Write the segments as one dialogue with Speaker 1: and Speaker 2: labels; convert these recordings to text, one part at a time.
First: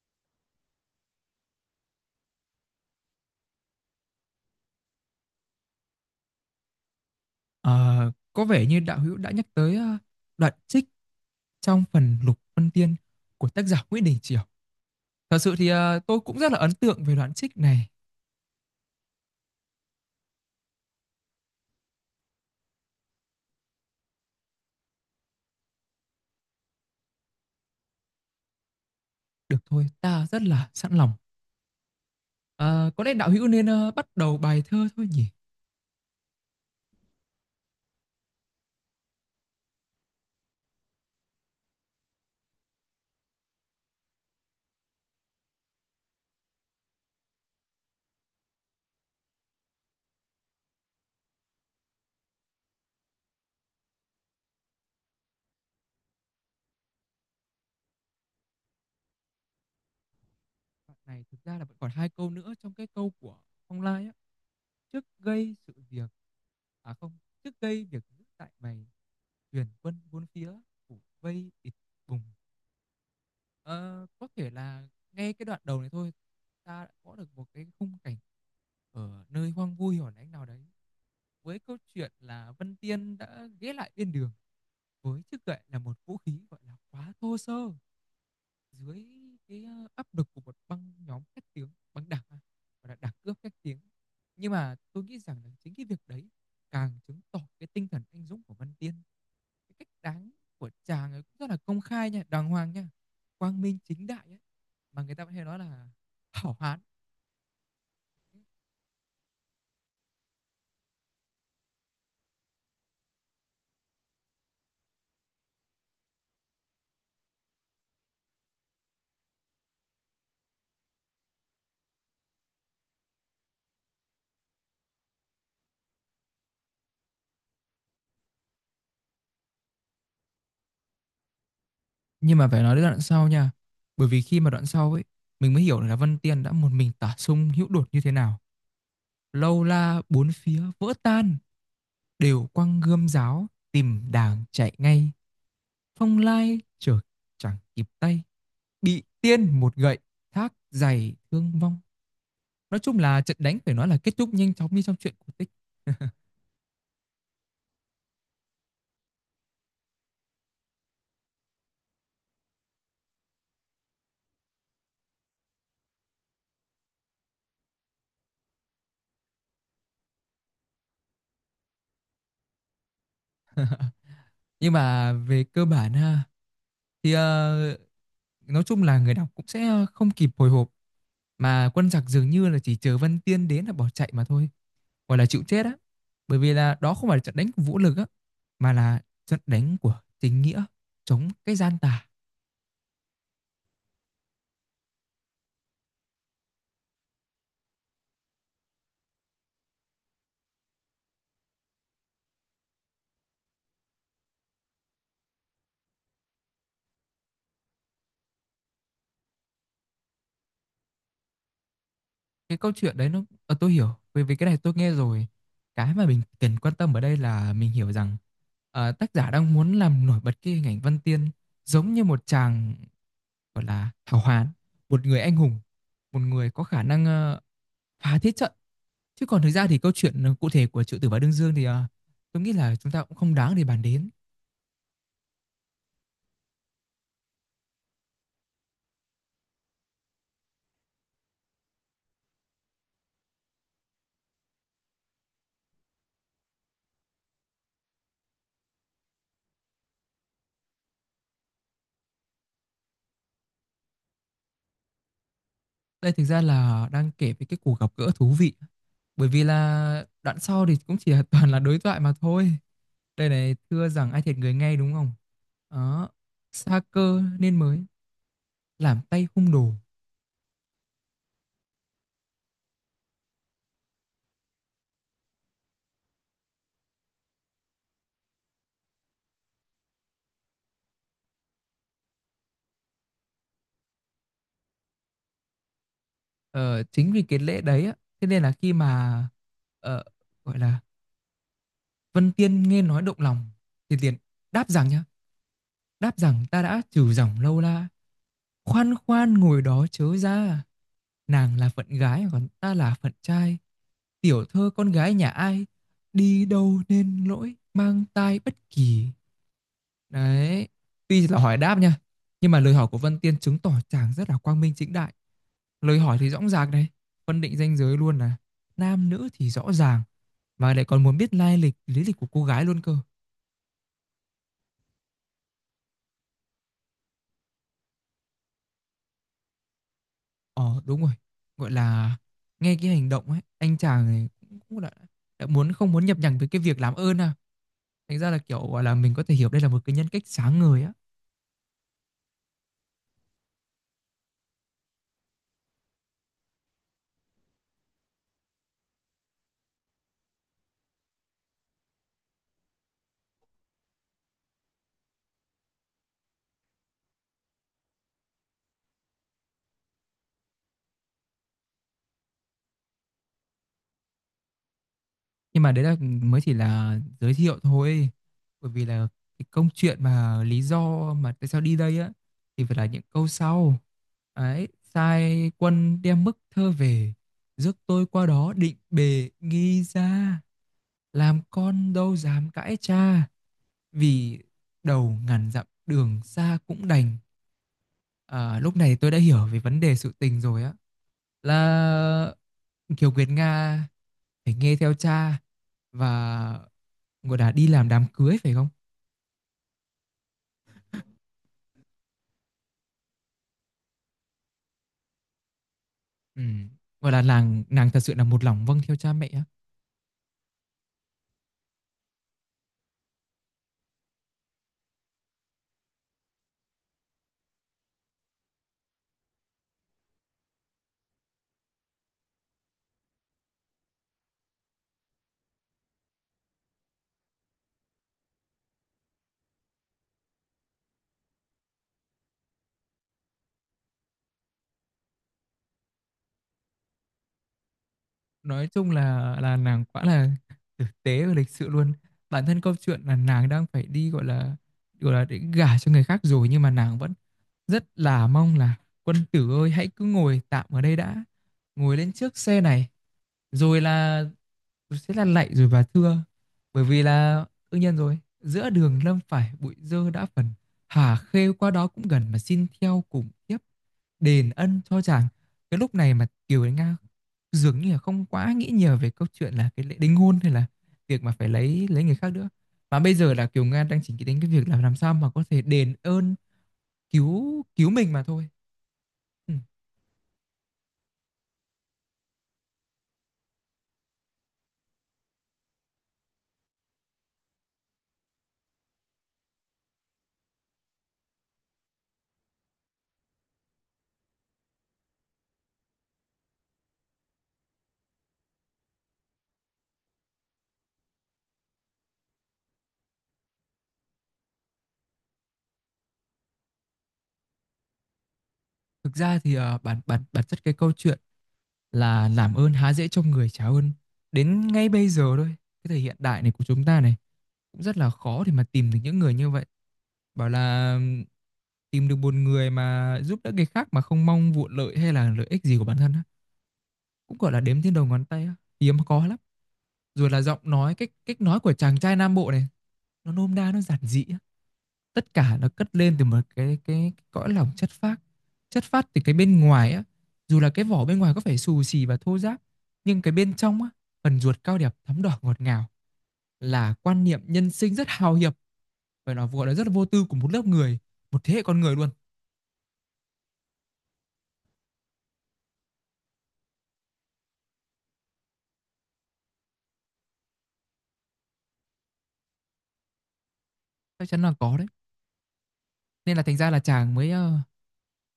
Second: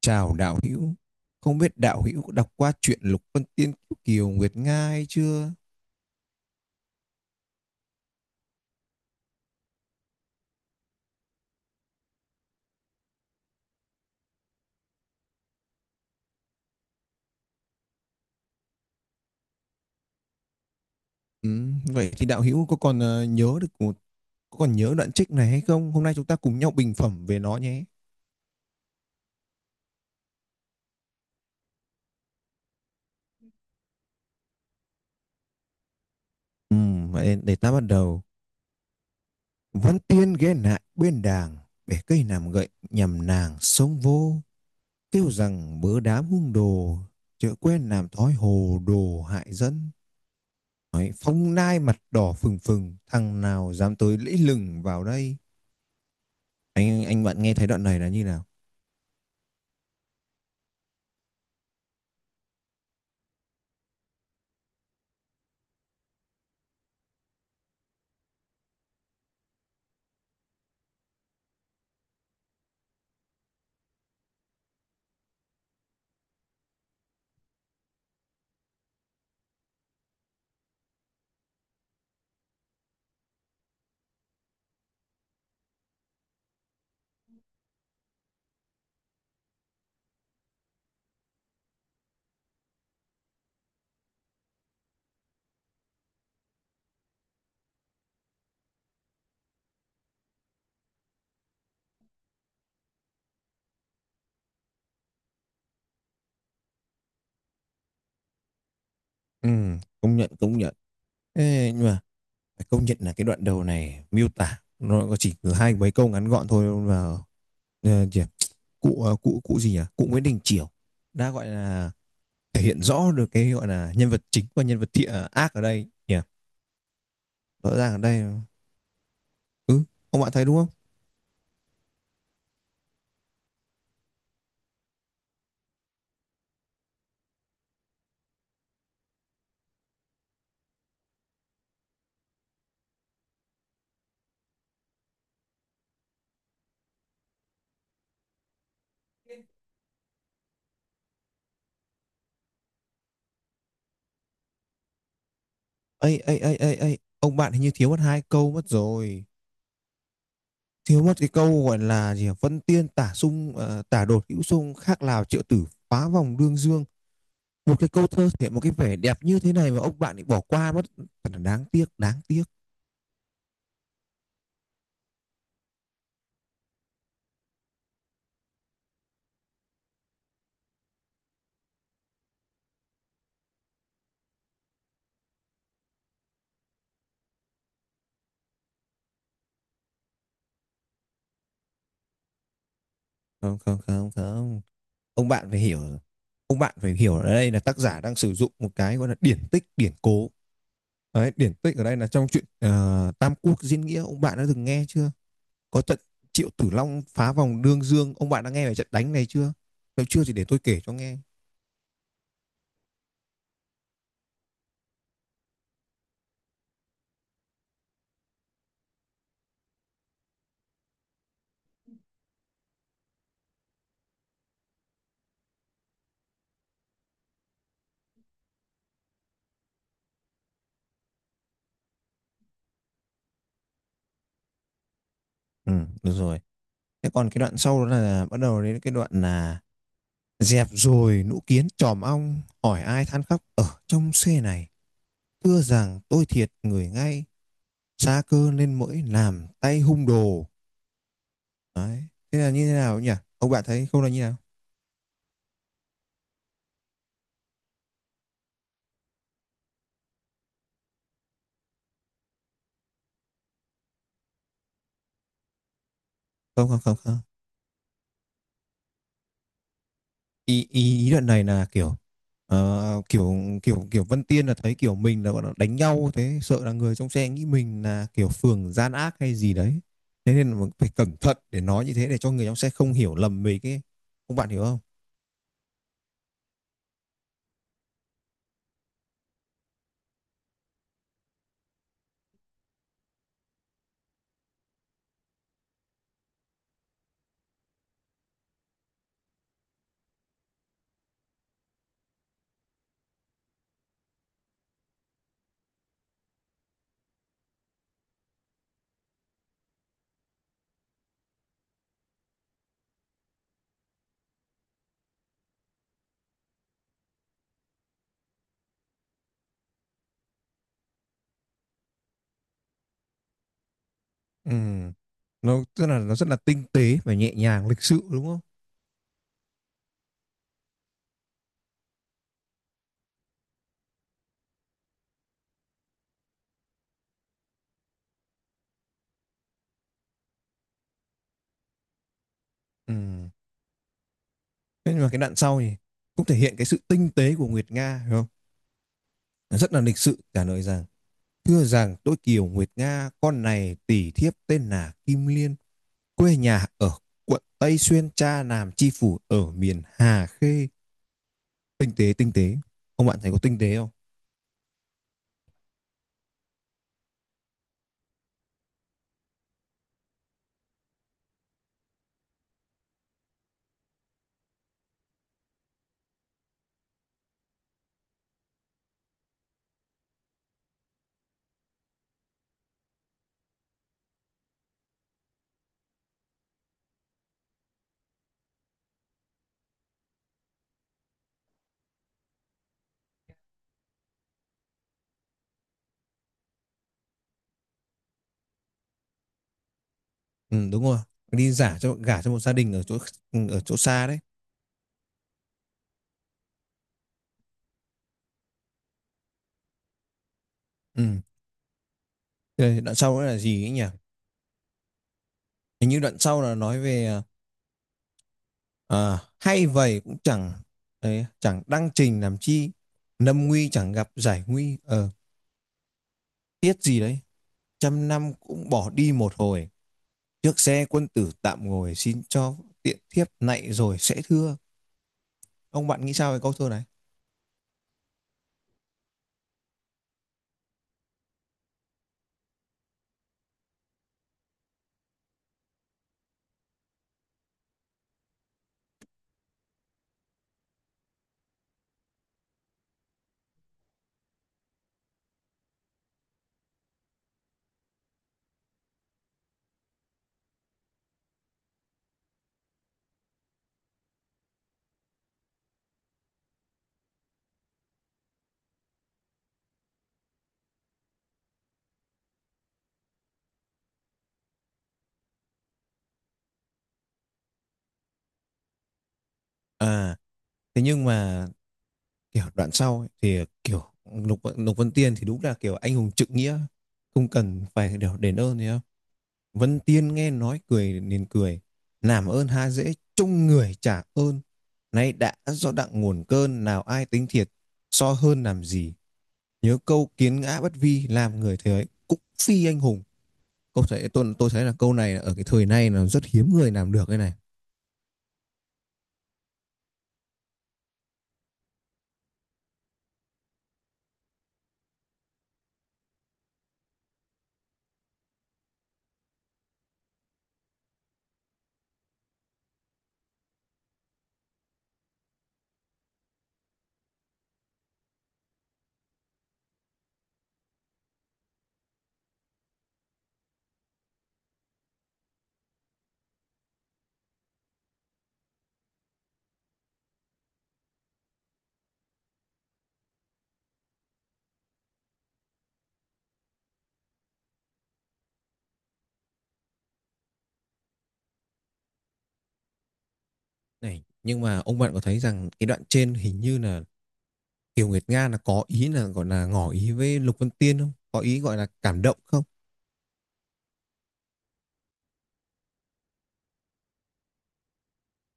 Speaker 1: Chào đạo hữu, không biết đạo hữu có đọc qua truyện Lục Vân Tiên Kiều, Kiều Nguyệt Nga hay chưa?
Speaker 2: Ờ, có vẻ như đạo hữu đã nhắc tới đoạn trích trong phần Lục Vân Tiên của tác giả Nguyễn Đình Chiểu. Thật sự thì tôi cũng rất là ấn tượng về đoạn trích này.
Speaker 1: Ừ, vậy thì đạo hữu có còn nhớ đoạn trích này hay không? Hôm nay chúng ta cùng nhau bình phẩm về nó nhé.
Speaker 2: Được thôi, ta rất là sẵn lòng. Ờ, có lẽ đạo hữu nên bắt đầu bài thơ thôi nhỉ?
Speaker 1: Ừ, vậy để, ta bắt đầu. Văn Tiên ghé lại bên đàng, bẻ cây làm gậy nhằm nàng sông vô, kêu rằng bớ đám hung đồ, chớ quen làm thói hồ đồ hại dân. Đấy, phong nai mặt đỏ phừng phừng, thằng nào dám tới lẫy lừng vào đây? Anh bạn nghe thấy đoạn này là như nào?
Speaker 2: Đoạn này thực ra là vẫn còn hai câu nữa trong cái câu của Phong Lai á. Trước gây sự việc, à không, trước gây việc giữ tại mày, tuyển quân bốn phía, phủ vây địch vùng. Ờ, có thể là ngay cái đoạn đầu này thôi, ta đã có được một cái khung cảnh ở nơi hoang vui hẻo lánh nào đấy, với câu chuyện là Vân Tiên đã ghé lại bên đường với chiếc gậy là một vũ khí gọi là quá thô sơ dưới cái áp lực của một băng nhóm khét tiếng, băng đảng, và gọi là đảng cướp khét tiếng. Nhưng mà tôi nghĩ rằng là chính cái việc đấy càng chứng tỏ cái tinh thần anh dũng của Văn Tiên. Cái cách đáng của chàng ấy cũng rất là công khai nha, đàng hoàng nha, quang minh chính đại ấy. Mà người ta vẫn hay nói là hảo hán.
Speaker 1: Ừ, công nhận công nhận. Ê, nhưng mà phải công nhận là cái đoạn đầu này miêu tả nó có chỉ có hai mấy câu ngắn gọn thôi mà, ờ, chỉ- cụ ờ, cụ cụ gì nhỉ cụ Nguyễn Đình Chiểu đã gọi là thể hiện rõ được cái gọi là nhân vật chính và nhân vật thiện ác ở đây nhỉ, rõ ràng ở đây. Ừ, ông bạn thấy đúng không?
Speaker 2: Nhưng mà phải nói đến đoạn sau nha, bởi vì khi mà đoạn sau ấy, mình mới hiểu là Văn Tiên đã một mình tả sung hữu đột như thế nào, lâu la bốn phía vỡ tan, đều quăng gươm giáo tìm đàng chạy ngay, phong lai chợt chẳng kịp tay, bị tiên một gậy thác dày thương vong. Nói chung là trận đánh phải nói là kết thúc nhanh chóng như trong truyện cổ tích.
Speaker 1: Ấy ấy ấy ấy ấy, ông bạn hình như thiếu mất hai câu mất rồi, thiếu mất cái câu gọi là gì nhỉ? Vân Tiên tả sung tả đột hữu sung khác Lào triệu tử phá vòng đương dương. Một cái câu thơ thể một cái vẻ đẹp như thế này mà ông bạn lại bỏ qua mất, thật là đáng tiếc, đáng tiếc.
Speaker 2: Nhưng mà về cơ bản ha, thì nói chung là người đọc cũng sẽ không kịp hồi hộp, mà quân giặc dường như là chỉ chờ Vân Tiên đến là bỏ chạy mà thôi, gọi là chịu chết á, bởi vì là đó không phải là trận đánh của vũ lực á, mà là trận đánh của chính nghĩa, chống cái gian tà.
Speaker 1: Không, không, không, không. Ông bạn phải hiểu, ông bạn phải hiểu ở đây là tác giả đang sử dụng một cái gọi là điển tích, điển cố. Đấy, điển tích ở đây là trong chuyện Tam Quốc Diễn Nghĩa, ông bạn đã từng nghe chưa? Có trận Triệu Tử Long phá vòng Đương Dương, ông bạn đã nghe về trận đánh này chưa? Nếu chưa thì để tôi kể cho nghe.
Speaker 2: Cái câu chuyện đấy nó tôi hiểu, bởi vì cái này tôi nghe rồi. Cái mà mình cần quan tâm ở đây là mình hiểu rằng tác giả đang muốn làm nổi bật cái hình ảnh Văn Tiên giống như một chàng gọi là hào hán, một người anh hùng, một người có khả năng phá thiết trận. Chứ còn thực ra thì câu chuyện cụ thể của Triệu Tử và Đương Dương thì tôi nghĩ là chúng ta cũng không đáng để bàn đến.
Speaker 1: Ừ, được rồi. Thế còn cái đoạn sau đó là bắt đầu đến cái đoạn là: Dẹp rồi nũ kiến tròm ong, hỏi ai than khóc ở trong xe này. Thưa rằng tôi thiệt người ngay, xa cơ nên mỗi làm tay hung đồ. Đấy. Thế là như thế nào nhỉ? Ông bạn thấy không là như thế nào?
Speaker 2: Đây thực ra là đang kể về cái cuộc gặp gỡ thú vị. Bởi vì là đoạn sau thì cũng chỉ là toàn là đối thoại mà thôi. Đây này, thưa rằng ai thiệt người ngay, đúng không? Đó,
Speaker 1: Không, không,
Speaker 2: xa
Speaker 1: không, không.
Speaker 2: cơ nên mới làm tay hung đồ.
Speaker 1: Ý, ý, ý đoạn này là kiểu ờ, kiểu kiểu Vân Tiên là thấy kiểu mình là gọi là đánh nhau thế sợ là người trong xe nghĩ mình là kiểu phường gian ác hay gì đấy, thế nên là phải cẩn thận để nói như thế để cho người trong xe không hiểu lầm mình ấy, ông bạn hiểu không?
Speaker 2: Ờ, Chính vì cái lễ đấy á, thế nên là khi mà ờ, gọi là Vân Tiên nghe nói động lòng thì liền đáp rằng nhá, đáp rằng ta đã trừ dòng lâu la. Khoan khoan ngồi đó chớ ra, nàng là phận gái còn ta là phận trai, tiểu thơ con gái nhà ai, đi đâu nên lỗi mang tai bất kỳ. Đấy, tuy là hỏi đáp nha, nhưng mà lời hỏi của Vân Tiên chứng tỏ chàng rất là quang minh chính đại. Lời hỏi thì rõ ràng này, phân định ranh giới luôn là nam nữ thì rõ ràng, mà lại còn muốn biết lai lịch, lý lịch của cô gái luôn cơ.
Speaker 1: Ừ. Nó tức là nó rất là tinh tế và nhẹ nhàng lịch sự đúng không?
Speaker 2: Ờ, đúng rồi. Gọi là, nghe cái hành động ấy, anh chàng này cũng cũng đã muốn không muốn nhập nhằng với cái việc làm ơn à. Thành ra là, kiểu, gọi là, mình có thể hiểu đây là một cái nhân cách sáng ngời á.
Speaker 1: Ừ. Thế nhưng mà cái đoạn sau thì cũng thể hiện cái sự tinh tế của Nguyệt Nga hiểu không? Nó rất là lịch sự trả lời rằng: thưa rằng tôi Kiều Nguyệt Nga, con này tỷ thiếp tên là Kim Liên, quê nhà ở quận Tây Xuyên, cha làm chi phủ ở miền Hà Khê. Tinh tế tinh tế, ông bạn thấy có tinh tế không?
Speaker 2: Nhưng mà đấy là mới chỉ là giới thiệu thôi, bởi vì là cái câu chuyện mà lý do mà tại sao đi đây á, thì phải là những câu sau. Ấy, sai quân đem bức thơ về, rước tôi qua đó định bề nghi ra, làm con đâu dám cãi cha. Vì đầu ngàn dặm đường xa cũng đành. À, lúc này tôi đã hiểu về vấn đề sự tình rồi á. Là Kiều Nguyệt Nga phải nghe theo cha và gọi là đi làm đám cưới phải không?
Speaker 1: Ừ, đúng rồi, đi giả cho gả cho một gia đình ở chỗ, ở chỗ xa đấy.
Speaker 2: Ừ. Gọi là nàng nàng thật sự là một lòng vâng theo cha mẹ á.
Speaker 1: Ừ. Thế đoạn sau nữa là gì ấy nhỉ? Hình như đoạn sau là nói về, hay vậy cũng chẳng, đấy, chẳng đăng trình làm chi, lâm nguy chẳng gặp giải nguy tiếc gì đấy, trăm năm cũng bỏ đi một hồi, trước xe quân tử tạm ngồi xin cho, tiện thiếp nạy rồi sẽ thưa. Ông bạn nghĩ sao về câu thơ này?
Speaker 2: Nói chung là nàng quá là thực tế và lịch sự luôn. Bản thân câu chuyện là nàng đang phải đi gọi là để gả cho người khác rồi, nhưng mà nàng vẫn rất là mong là quân tử ơi hãy cứ ngồi tạm ở đây đã, ngồi lên trước xe này, rồi là sẽ là lạy rồi và thưa. Bởi vì là đương nhiên rồi, giữa đường lâm phải bụi dơ đã phần, hà khê qua đó cũng gần, mà xin theo cùng tiếp đền ân cho chàng. Cái lúc này mà Kiều Đến Nga dường như là không quá nghĩ nhiều về câu chuyện là cái lễ đính hôn, hay là việc mà phải lấy người khác nữa, mà bây giờ là Kiều Nga đang chỉ nghĩ đến cái việc là làm sao mà có thể đền ơn cứu cứu mình mà thôi. Ừ.
Speaker 1: À, thế nhưng mà kiểu đoạn sau ấy, thì kiểu Lục Lục Vân Tiên thì đúng là kiểu anh hùng trượng nghĩa, không cần phải kiểu đền ơn gì không. Vân Tiên nghe nói cười nên cười. Làm ơn há dễ, chung người trả ơn. Nay đã do đặng nguồn cơn, nào ai tính thiệt, so hơn làm gì. Nhớ câu kiến ngã bất vi, làm người thế ấy, cũng phi anh hùng. Câu thấy, tôi thấy là câu này ở cái thời nay là rất hiếm người làm được cái này.
Speaker 2: Thực ra thì ờ, bản bản bản chất cái câu chuyện là làm ơn há dễ trong người trả ơn, đến ngay bây giờ thôi, cái thời hiện đại này của chúng ta này, cũng rất là khó để mà tìm được những người như vậy. Bảo là tìm được một người mà giúp đỡ người khác mà không mong vụ lợi hay là lợi ích gì của bản thân á, cũng gọi là đếm trên đầu ngón tay á, hiếm có lắm. Rồi là giọng nói cách cách nói của chàng trai Nam Bộ này, nó nôm na nó giản dị, tất cả nó cất lên từ một cái cõi lòng chất phác, chất phát từ cái bên ngoài á, dù là cái vỏ bên ngoài có phải xù xì và thô ráp, nhưng cái bên trong á, phần ruột cao đẹp thắm đỏ ngọt ngào, là quan niệm nhân sinh rất hào hiệp, phải nói gọi là rất là vô tư của một lớp người, một thế hệ con người luôn.
Speaker 1: Này, nhưng mà ông bạn có thấy rằng cái đoạn trên hình như là Kiều Nguyệt Nga là có ý là gọi là ngỏ ý với Lục Vân Tiên không? Có ý gọi là cảm động không?
Speaker 2: Chắc chắn là có đấy. Nên là thành ra là chàng mới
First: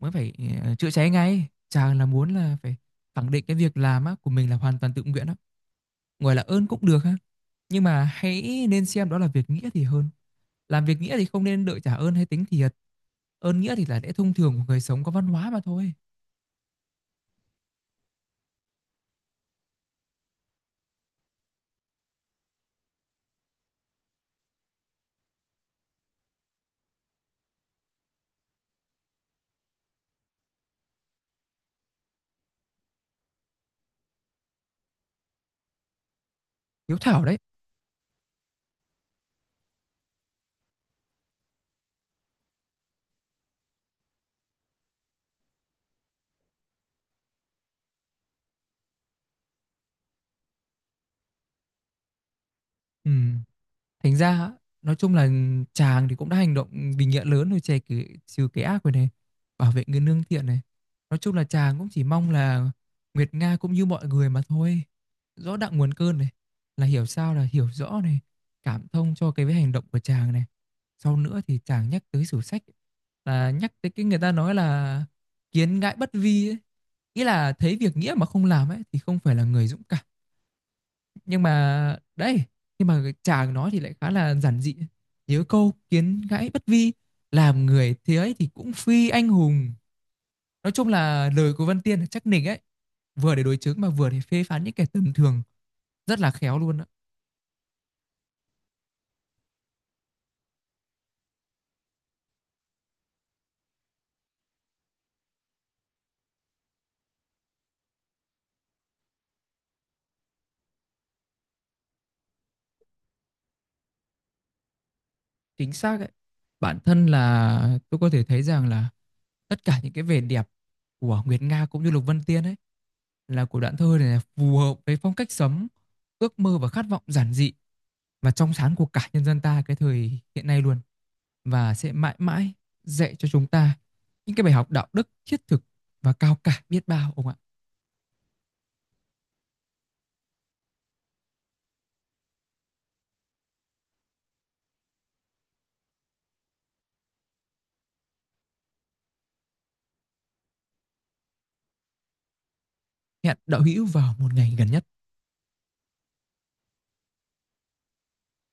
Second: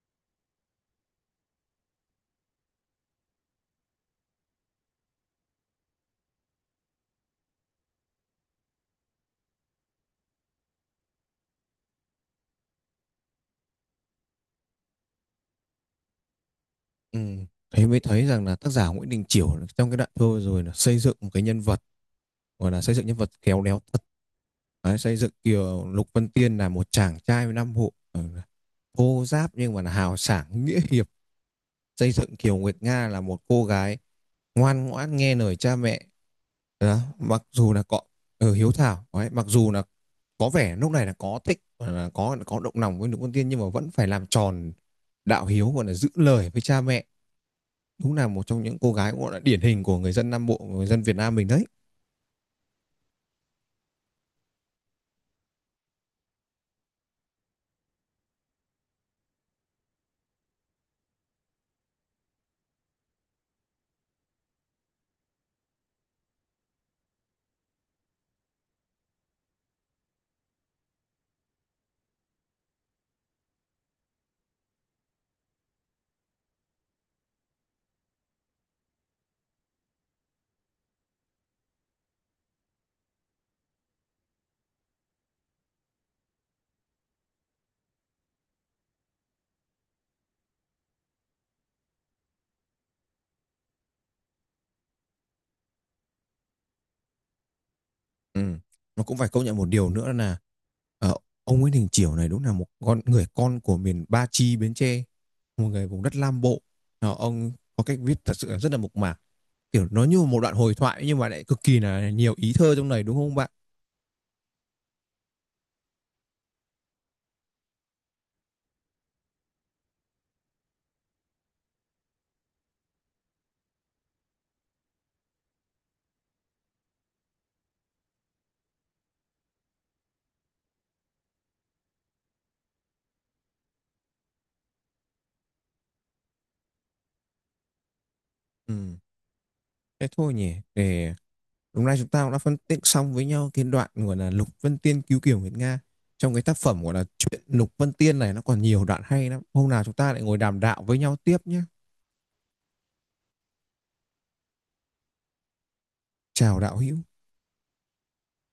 Speaker 2: mới phải chữa cháy ngay, chàng là muốn là phải khẳng định cái việc làm á của mình là hoàn toàn tự nguyện á. Gọi là ơn cũng được ha, nhưng mà hãy nên xem đó là việc nghĩa thì hơn. Làm việc nghĩa thì không nên đợi trả ơn hay tính thiệt. Ơn nghĩa thì là lẽ thông thường của người sống có văn hóa mà thôi.
Speaker 1: Ừ. Thế mới thấy rằng là tác giả Nguyễn Đình Chiểu trong cái đoạn thơ rồi là xây dựng một cái nhân vật, gọi là xây dựng nhân vật khéo léo thật. Đấy, xây dựng kiểu Lục Vân Tiên là một chàng trai với năm hộ, ừ, thô giáp nhưng mà là hào sảng nghĩa hiệp, xây dựng Kiều Nguyệt Nga là một cô gái ngoan ngoãn nghe lời cha mẹ
Speaker 2: Hiếu
Speaker 1: đó.
Speaker 2: thảo đấy.
Speaker 1: Mặc dù là có, ừ, hiếu thảo. Đấy, mặc dù là có vẻ lúc này là có thích là có động lòng với Lục Vân Tiên nhưng mà vẫn phải làm tròn đạo hiếu, gọi là giữ lời với cha mẹ, đúng là một trong những cô gái cũng gọi là điển hình của người dân Nam Bộ, người dân Việt Nam mình đấy.
Speaker 2: Ừ. Thành ra á, nói chung là chàng thì cũng đã hành động vì nghĩa lớn rồi, chè cái, trừ cái ác rồi này, bảo vệ người nương thiện này. Nói chung là chàng cũng chỉ mong là Nguyệt Nga cũng như mọi người mà thôi. Rõ đặng nguồn cơn này, là hiểu sao là hiểu rõ này, cảm thông cho cái với hành động của chàng này. Sau nữa thì chàng nhắc tới sử sách, là nhắc tới cái người ta nói là kiến ngãi bất vi ấy. Ý là thấy việc nghĩa mà không làm ấy thì không phải là người dũng cảm, nhưng mà đấy, nhưng mà chàng nó thì lại khá là giản dị. Nhớ câu kiến gãy bất vi, làm người thế ấy thì cũng phi anh hùng. Nói chung là lời của Văn Tiên là chắc nịch ấy, vừa để đối chứng mà vừa để phê phán những kẻ tầm thường, rất là khéo luôn á.
Speaker 1: Ừ. Nó cũng phải công nhận một điều nữa là, ờ, ông Nguyễn Đình Chiểu này đúng là một con người con của miền Ba Chi Bến Tre, một người vùng đất Nam Bộ. Ông có cách viết thật sự là rất là mộc mạc, kiểu nó như một đoạn hồi thoại nhưng mà lại cực kỳ là nhiều ý thơ trong này đúng không bạn?
Speaker 2: Chính xác ấy. Bản thân là tôi có thể thấy rằng là tất cả những cái vẻ đẹp của Nguyệt Nga cũng như Lục Vân Tiên ấy, là của đoạn thơ này, là phù hợp với phong cách sống, ước mơ và khát vọng giản dị và trong sáng của cả nhân dân ta cái thời hiện nay luôn, và sẽ mãi mãi dạy cho chúng ta những cái bài học đạo đức thiết thực và cao cả biết bao ông ạ.
Speaker 1: Ừ. Thế thôi nhỉ, để đúng ra chúng ta cũng đã phân tích xong với nhau cái đoạn gọi là Lục Vân Tiên cứu Kiều Nguyệt Nga. Trong cái tác phẩm gọi là chuyện Lục Vân Tiên này nó còn nhiều đoạn hay lắm. Hôm nào chúng ta lại ngồi đàm đạo với nhau tiếp nhé.
Speaker 2: Hẹn đạo hữu vào một ngày gần nhất.
Speaker 1: Chào đạo hữu.